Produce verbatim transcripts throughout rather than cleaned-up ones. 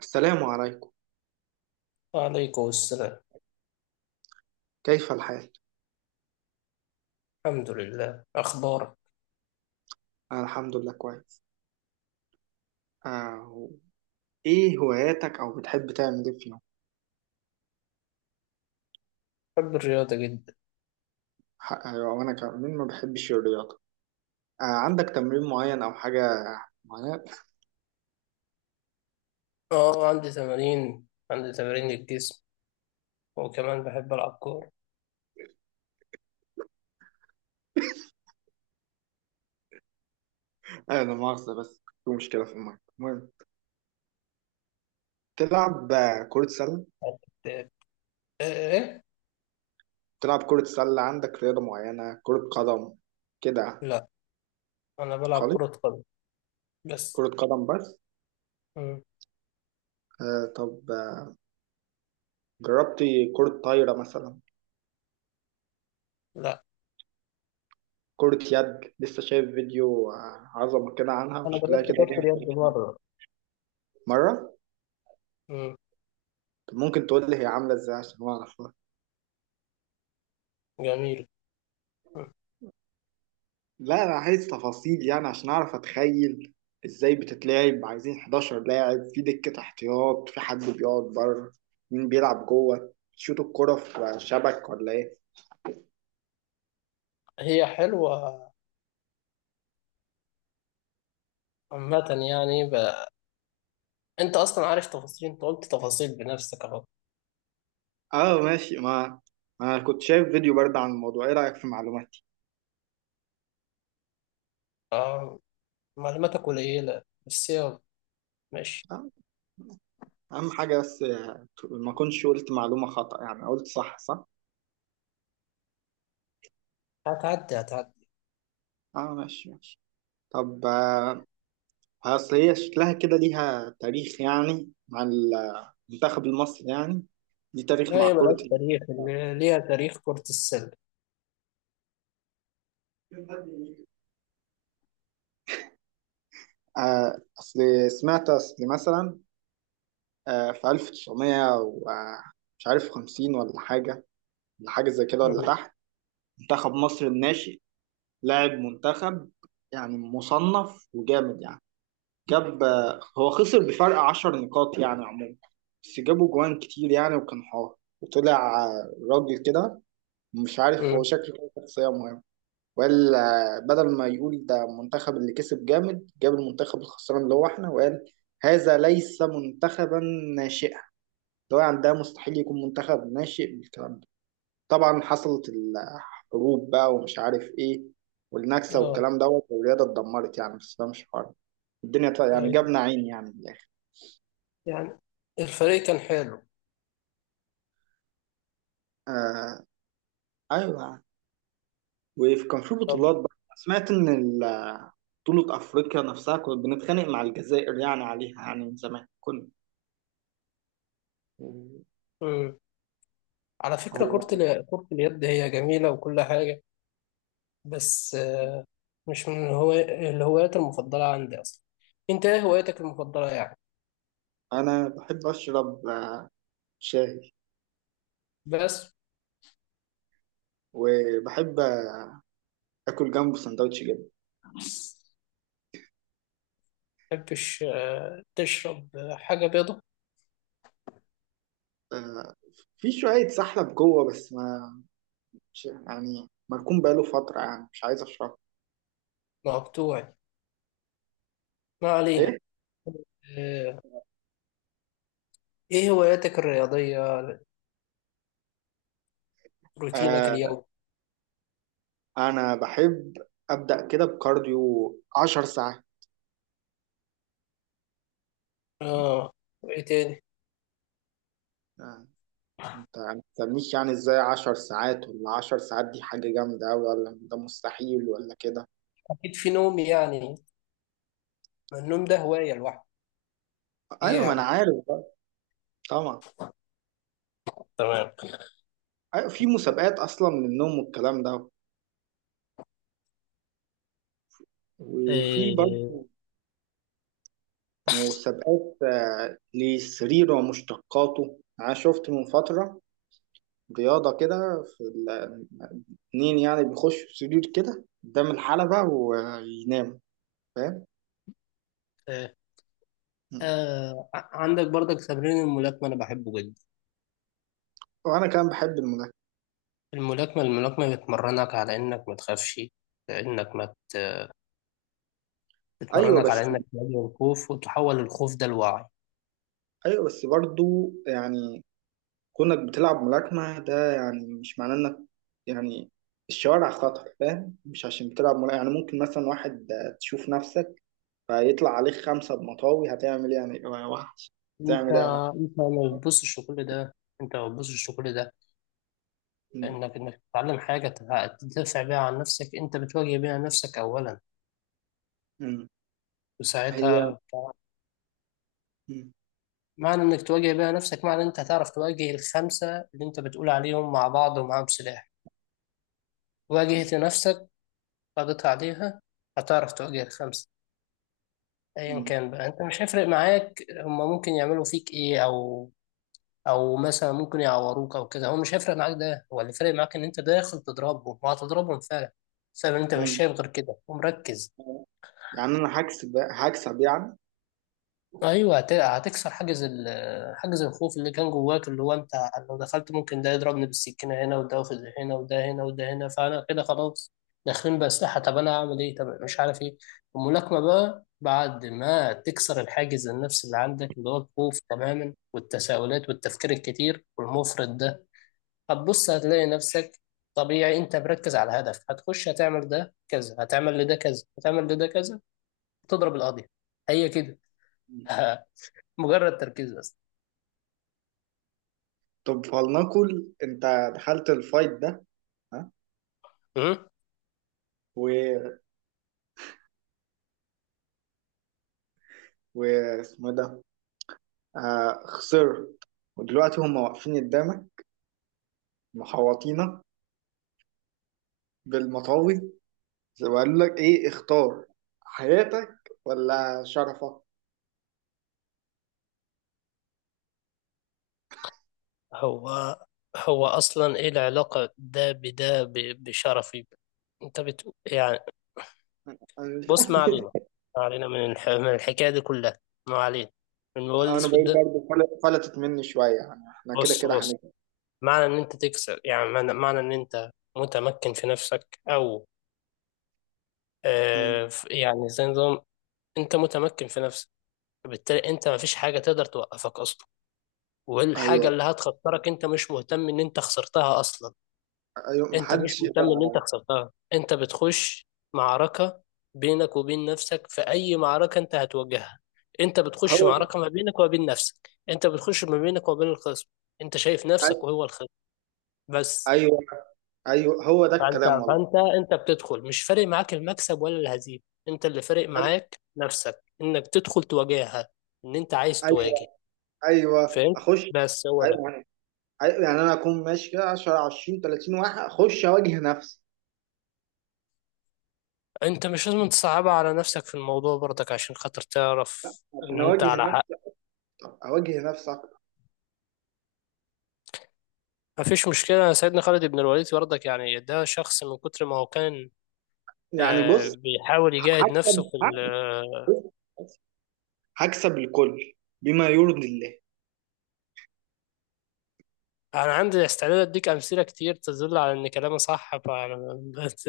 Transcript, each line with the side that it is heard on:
right: السلام عليكم.
left: وعليكم السلام.
right: كيف الحال؟
left: الحمد لله، أخبارك؟
right: أنا الحمد لله كويس. آه. إيه هواياتك أو بتحب تعمل إيه في يوم؟
left: بحب الرياضة جدا.
right: ح- أيوة، وأنا كمان ما بحبش الرياضة. آه. عندك تمرين معين أو حاجة معينة؟
left: أه عندي تمارين عندي تمارين الجسم، وكمان بحب ألعب كورة.
right: آه، لا مؤاخذة، بس في مشكلة في المايك. المهم، تلعب آه، كرة سلة؟
left: إيه. إيه.
right: تلعب كرة سلة؟ عندك رياضة معينة، كرة قدم كده؟
left: لا، أنا بلعب
right: خالص،
left: كرة قدم بس.
right: كرة قدم بس.
left: مم.
right: آه. طب، آه، جربتي كرة طايرة مثلا؟
left: لا،
right: كرة يد، لسه شايف فيديو آه، عظمة كده عنها،
left: أنا
right: وشكلها كده
left: جربت كرة اليد
right: جامد.
left: مرة.
right: مرة.
left: مم.
right: طب، ممكن تقول لي هي عاملة ازاي عشان اعرفها؟
left: جميل. مم.
right: لا، انا عايز تفاصيل يعني، عشان اعرف اتخيل ازاي بتتلعب. عايزين 11 لاعب؟ في دكة احتياط؟ في حد بيقعد بره؟ مين بيلعب جوه؟ شوط الكرة في شبك ولا ايه؟
left: هي حلوة عامة، يعني ب... أنت أصلا عارف تفاصيل، أنت قلت تفاصيل بنفسك أهو.
right: اه، ماشي. ما ما انا كنت شايف فيديو برضه عن الموضوع. ايه رأيك في معلوماتي؟
left: آه، معلوماتك قليلة، بس يلا ماشي.
right: آه، اهم حاجة، بس آه، ما كنتش قلت معلومة خطأ يعني، قلت صح صح.
left: هتعدي، هتعدي.
right: اه، ماشي ماشي. طب، آه، اصل هي شكلها كده ليها تاريخ يعني، مع ال المنتخب المصري يعني، ليه تاريخ
left: لا،
right: مع
left: هي
right: كرة
left: ملهاش
right: اليد.
left: تاريخ، اللي ليها تاريخ كرة السلة.
right: آه، أصل سمعت، أصل مثلا آه، في ألف وتسعمية و- آه، مش عارف خمسين ولا حاجة، ولا حاجة زي كده ولا
left: مم.
right: تحت. منتخب مصر الناشئ، لاعب منتخب يعني، مصنف وجامد يعني. جاب، آه، هو خسر بفرق 10 نقاط يعني عموما، بس جابوا جوان كتير يعني، وكان حار. وطلع آه، راجل كده، مش عارف، هو
left: مم.
right: شكله كده شخصية مهمة ولا. بدل ما يقول ده المنتخب اللي كسب جامد، جاب المنتخب الخسران اللي هو احنا، وقال هذا ليس منتخبا ناشئا، اللي هو يعني، ده مستحيل يكون منتخب ناشئ بالكلام ده. طبعا حصلت الحروب بقى ومش عارف ايه، والنكسة
left: اه،
right: والكلام دوت، والرياضة اتدمرت يعني، بس ده مش حوار. الدنيا طبعا يعني
left: ايوه،
right: جابنا عين يعني، من الآخر.
left: يعني الفريق كان حلو.
right: آه، أيوه. وكان في
left: طب.
right: بطولات بقى. سمعت إن ال- بطولة أفريقيا نفسها كنا بنتخانق مع الجزائر يعني عليها، يعني من زمان. كنا.
left: مم. على فكرة، كرة
right: هو.
left: ال- كرة اليد هي جميلة وكل حاجة، بس آه، مش من هو... الهوايات المفضلة عندي أصلا. أنت إيه هوايتك المفضلة يعني؟
right: أنا بحب أشرب آه، شاي،
left: بس.
right: وبحب آكل جنبه سندوتش جبن.
left: متحبش آه، تشرب حاجة بيضة؟
right: آه، في شوية سحلب جوه، بس ما مش يعني، مركون بقاله فترة يعني، مش عايز أشربه.
left: مقطوعي، ما علينا.
right: إيه؟
left: آه، إيه هواياتك الرياضية؟ روتينك
right: آه.
left: اليومي؟
right: أنا بحب أبدأ كده بكارديو عشر ساعات.
left: آه وإيه تاني؟
right: آه، أنت ما تسألنيش يعني إزاي عشر ساعات، ولا عشر ساعات دي حاجة جامدة أوي، ولا ده مستحيل، ولا كده.
left: أكيد في نوم يعني، ما النوم ده هواية لوحده، ايه
right: أيوة،
left: يا
right: ما أنا
left: عم.
right: عارف بقى طبعا.
left: تمام.
right: أيوة، في مسابقات أصلا للنوم والكلام ده، وفي
left: إيه.
right: برضه مسابقات آه، للسرير ومشتقاته. أنا شفت من فترة رياضة كده، في ال- اتنين يعني بيخشوا في سرير كده قدام الحلبة ويناموا، فاهم؟
left: إيه. آه ع- عندك برضك تمرين الملاكمة، أنا بحبه جدا.
right: وأنا كمان بحب الملاكمة.
left: الملاكمة الملاكمة بتمرنك على إنك ما تخافش، إنك ما ت-
right: أيوة
left: بتمرنك على
right: بس،
left: إنك تواجه الخوف، وتحول الخوف ده لوعي.
right: أيوة بس برضه يعني، كونك بتلعب ملاكمة ده يعني مش معناه إنك، يعني الشوارع خطر، فاهم؟ مش عشان بتلعب ملاكمة يعني، ممكن مثلا واحد آه، تشوف نفسك فيطلع عليك خمسة بمطاوي، هتعمل ايه يعني واحد؟
left: أنت
right: هتعمل ايه يا واحد؟
left: أنت ما بتبصش لكل ده، أنت ما بتبصش لكل ده.
right: مم.
left: إنك إنك تتعلم حاجة تدافع بيها عن نفسك، أنت بتواجه بيها نفسك أولا.
right: مم. هي،
left: وساعتها
right: مم.
left: معنى انك تواجه بيها نفسك، معنى انت هتعرف تواجه الخمسة اللي انت بتقول عليهم مع بعض ومعاهم سلاح. واجهت نفسك، قضيت عليها، هتعرف تواجه الخمسة. ايا
right: مم.
left: كان بقى، انت مش هيفرق معاك، هما ممكن يعملوا فيك ايه، او او مثلا ممكن يعوروك او كده، هو مش هيفرق معاك. ده هو اللي فارق معاك، ان انت داخل تضربهم وهتضربهم فعلا، بسبب ان انت مش
right: مم.
left: شايف غير كده ومركز.
right: يعني انا هكسب هكسب يعني.
left: ايوه، هت- هتكسر حاجز ال حاجز الخوف اللي كان جواك، اللي هو انت لو دخلت ممكن ده يضربني بالسكينه هنا، وده في هنا، وده هنا، وده هنا، فانا كده خلاص، داخلين باسلحه، طب انا هعمل ايه، طب مش عارف ايه. الملاكمه بقى بعد ما تكسر الحاجز النفسي اللي عندك، اللي هو الخوف تماما والتساؤلات والتفكير الكتير والمفرط ده، هتبص هتلاقي نفسك طبيعي، انت مركز على هدف، هتخش هتعمل ده كذا، هتعمل لده كذا، هتعمل لده كذا، تضرب القاضي. هي كده.
right: مم.
left: مجرد تركيز بس.
right: طب فلنقل انت دخلت الفايت ده. ها.
left: مم؟
right: و واسمه ده، آه خسرت، ودلوقتي هم واقفين قدامك، محوطينك بالمطاوي، وقالوا لك ايه: اختار حياتك ولا شرفك.
left: هو هو أصلا إيه العلاقة ده بده ب- بشرفي؟ أنت بت يعني.
right: انا
left: بص، ما
right: مش،
left: علينا، ما علينا من الح... من الحكاية دي كلها، ما علينا من الموبايل
right: انا
left: الأسود
right: بقول
left: ده.
right: برضه فل- فلتت مني شويه يعني، احنا كده
left: بص،
right: كده
left: بص،
right: هنجي.
left: معنى إن أنت تكسب يعني، معنى معنى إن أنت متمكن في نفسك، أو
right: مم.
left: آه ف- يعني زي نظام. أنت متمكن في نفسك، بالتالي أنت مفيش حاجة تقدر توقفك أصلا، والحاجة
right: ايوه،
left: اللي هتخطرك أنت مش مهتم إن أنت خسرتها أصلا.
right: ايوه،
left: انت مش
right: محدش يقدر
left: مهتم ان
right: على.
left: انت خسرتها، انت بتخش معركة بينك وبين نفسك. في اي معركة انت هتواجهها، انت بتخش
right: هو ده.
left: معركة ما بينك وما بين نفسك، انت بتخش ما بينك وما بين الخصم. انت شايف
right: أي-
left: نفسك وهو الخصم، بس.
right: ايوه، ايوه، هو ده
left: فانت
right: الكلام والله.
left: فانت انت بتدخل، مش فارق معاك المكسب ولا الهزيمة، انت اللي فارق
right: أي-
left: معاك نفسك، انك تدخل تواجهها، ان انت عايز تواجه.
right: ايوه، ايوه،
left: فهمت؟
right: اخش.
left: بس هو ده.
right: ايوه يعني، أيوة يعني انا اكون ماشي كده عشرة عشرين تلاتين واحد، اخش اواجه نفسي؟
left: انت مش لازم تصعبها على نفسك في الموضوع برضك، عشان خاطر تعرف ان
right: عشان
left: انت
right: اواجه
left: على حق.
right: نفسي؟ طب اواجه نفسي اكتر
left: مفيش مشكلة، سيدنا خالد بن الوليد برضك يعني، ده شخص من كتر ما هو كان
right: يعني،
left: آه،
right: بص،
left: بيحاول
right: ه-
left: يجاهد نفسه
right: هكسب،
left: في ال
right: ه-
left: آه،
right: بص، هكسب الكل بما يرضي الله.
left: أنا عندي استعداد أديك أمثلة كتير تدل على إن كلامي صح، فأنا- بس.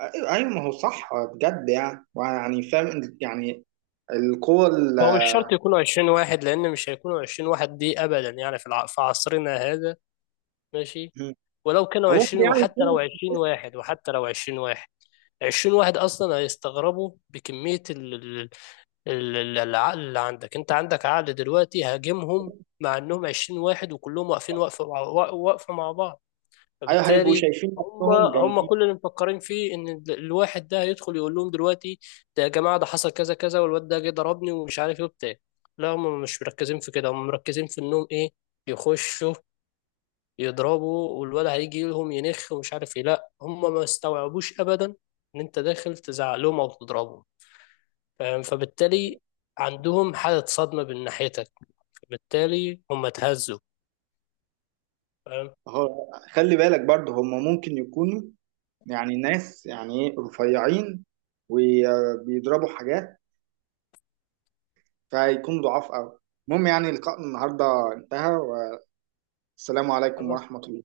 right: ايوه، أيوة، ما هو صح بجد يعني يعني فاهم إن- يعني القوة ال،
left: هو مش شرط يكونوا عشرين واحد، لأن مش هيكونوا عشرين واحد دي أبدا يعني في الع- في عصرنا هذا. ماشي، ولو كانوا
right: أو ممكن
left: عشرين،
right: يعني
left: وحتى لو
right: يكون،
left: عشرين واحد، وحتى لو عشرين واحد، عشرين واحد أصلا هيستغربوا بكمية ال- ال- العقل اللي عندك. انت عندك عقل دلوقتي، هاجمهم مع انهم عشرين واحد وكلهم واقفين، واقفه مع- وا- واقفه مع بعض.
right: أيوة هيبقوا
left: فبالتالي
right: شايفين
left: هم
right: نفسهم
left: هم
right: جامدين.
left: كل اللي مفكرين فيه ان ال- الواحد ده هيدخل يقول لهم دلوقتي، ده يا جماعه ده حصل كذا كذا والواد ده جه ضربني ومش عارف ايه وبتاع. لا، هم مش مركزين في كده، هم مركزين في انهم ايه، يخشوا يضربوا، والواد هيجي لهم ينخ ومش عارف ايه. لا، هم ما استوعبوش ابدا ان انت داخل تزعق لهم او تضربهم. فاهم؟ فبالتالي عندهم حالة صدمة من ناحيتك، فبالتالي هم اتهزوا. فاهم؟
right: هو خلي بالك برضه، هم ممكن يكونوا يعني ناس يعني إيه، رفيعين، وبيضربوا حاجات، فهيكون ضعاف أوي. المهم يعني، لقاء النهاردة انتهى، والسلام عليكم
left: خلاص.
right: ورحمة الله.